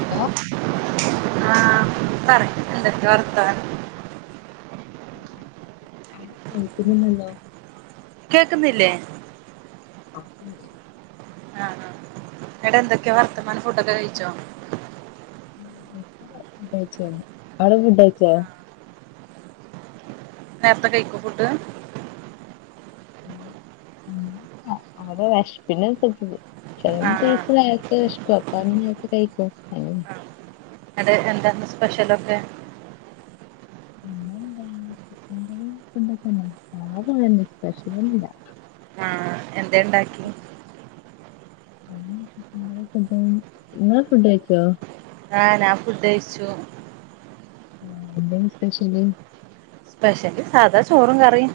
hello ആഹ് പറയ് എന്തൊക്കെ വർതാനം പിന്നെ ഒന്നും കേൾക്കുന്നില്ലല്ലോ കേക്കുന്നില്ലേ അ [unintelligible] ആ ആ ന്നടെന്തൊക്കെയാ വർത്തമാനം ഫുഡൊക്കെ കഴിച്ചോ ഇവടെ ഫുഡേയ്ച്ചഴിഞ്ഞ് അവടെ ഫുഡ്ഡൈയ്ച്ചോ നേർത്തെ കഴിക്കോ ഫുഡ് അങ്ങാനെന്നുല്ല അവടെ വെഷ്പ്പിനൻസരിച്ച് ആഹ് [unintelligible] [unintelligible] നേരത്തെ വെഷക്കും അപ്പൊ നേരത്തെ കൈക്കും അങ്ങനെ അടെ എന്താന്ന് സ്പെഷ്യലൊക്കെ പിന്നെ എന്താ ചിക്കൻ കറിം ഫുണ്ടൊക്കെന്നെ സാധപോലെന്നെ സ്പെഷ്യലൊന്നും ല്ല ആഹ് എന്തേ ണ്ടാക്കി അത് ഞാൻ ചിക്കൻ കറി ഫുഡ്‌ ഇങ്ങള് ഫുഡ് കൈച്ചോ അഹ് നാൻ ഫുഡ്‌ കൈച്ചു അഹ് എന്തേന്നു സ്പെഷ്യല് സ്പെഷ്യല് സാധാ ചോറും കറിം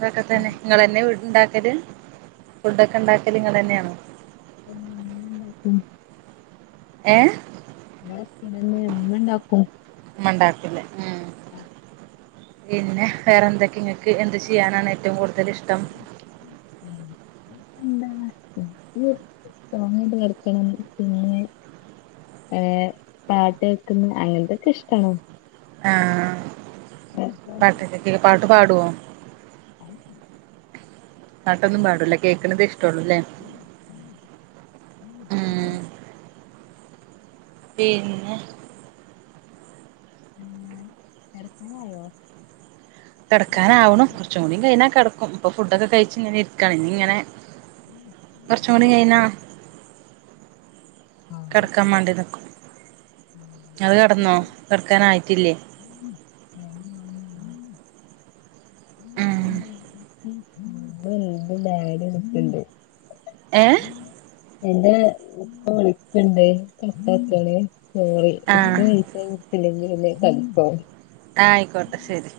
തൊക്കെ തന്നെ ങ്ങളെന്നെ വീട് ഉണ്ടാക്കല് ഫുഡൊക്കെ ണ്ടാക്കല് ങ്ങളെന്നെയാണോ മ്മ ണ്ടാക്കും ഏഹ് ഞാ സ്റ്റുഡന്റ് ഇമ്മ ണ്ടാക്കും മ്മണ്ടാക്കുല്ലെ ആഹ് അഹ് പിന്നെ വേറെ എന്തൊക്കെ ഇങ്ങക്ക് എന്ത് ചെയ്യാനാണ് ഏറ്റവും കൂടുതല് ഇഷ്ടം [inaudible] എന്താ ആ ഇക്ക് ഫോണേട്ട് കെടക്കണം പിന്നെ ഏയ് പാട്ടേക്കുന്ന അങ്ങൻത്തൊക്കെ ഇഷ്ടമാണ് പാട്ടക്കൊ കേപാട്ടു പാട്വോ പാട്ടൊന്നും പാടൂല കേക്കുണുതേ ഇഷ്ടള്ളൂല്ലേ പിന്നെ ഏയ് കെടക്കാനായോ കെടക്കാനാവുണു കുറച്ചും കൂടി കഴിഞ്ഞാ കെടക്കും ഇപ്പൊ ഫുഡൊക്കെ കഴിച്ച് ഇങ്ങനെ ഇരിക്കാണ് ഇനി ഇങ്ങനെ കുറച്ചും കൂടി കൈനാ കെടക്കാൻ വാണ്ടി നിക്കും ങ്ങള് കെടന്നോ കെടക്കാനായിട്ടില്ലേ [inaudible] ഉം ഇന്നേ ഇന്റെ ഡാഡി വിളിക്കിണ്ട് ഏയ് എന്റെ ഇപ്പ വിളിക്കിണ്ട് കട്ടാക്കിയാളി സോറി ആ ഇപ്പ വിളിച്ചയ്ഞ്ഞിട്ടില്ലെങ്കി പിന്നെ കലിപ്പാവും അഹ് അയ്ക്കോട്ടെ ശെരി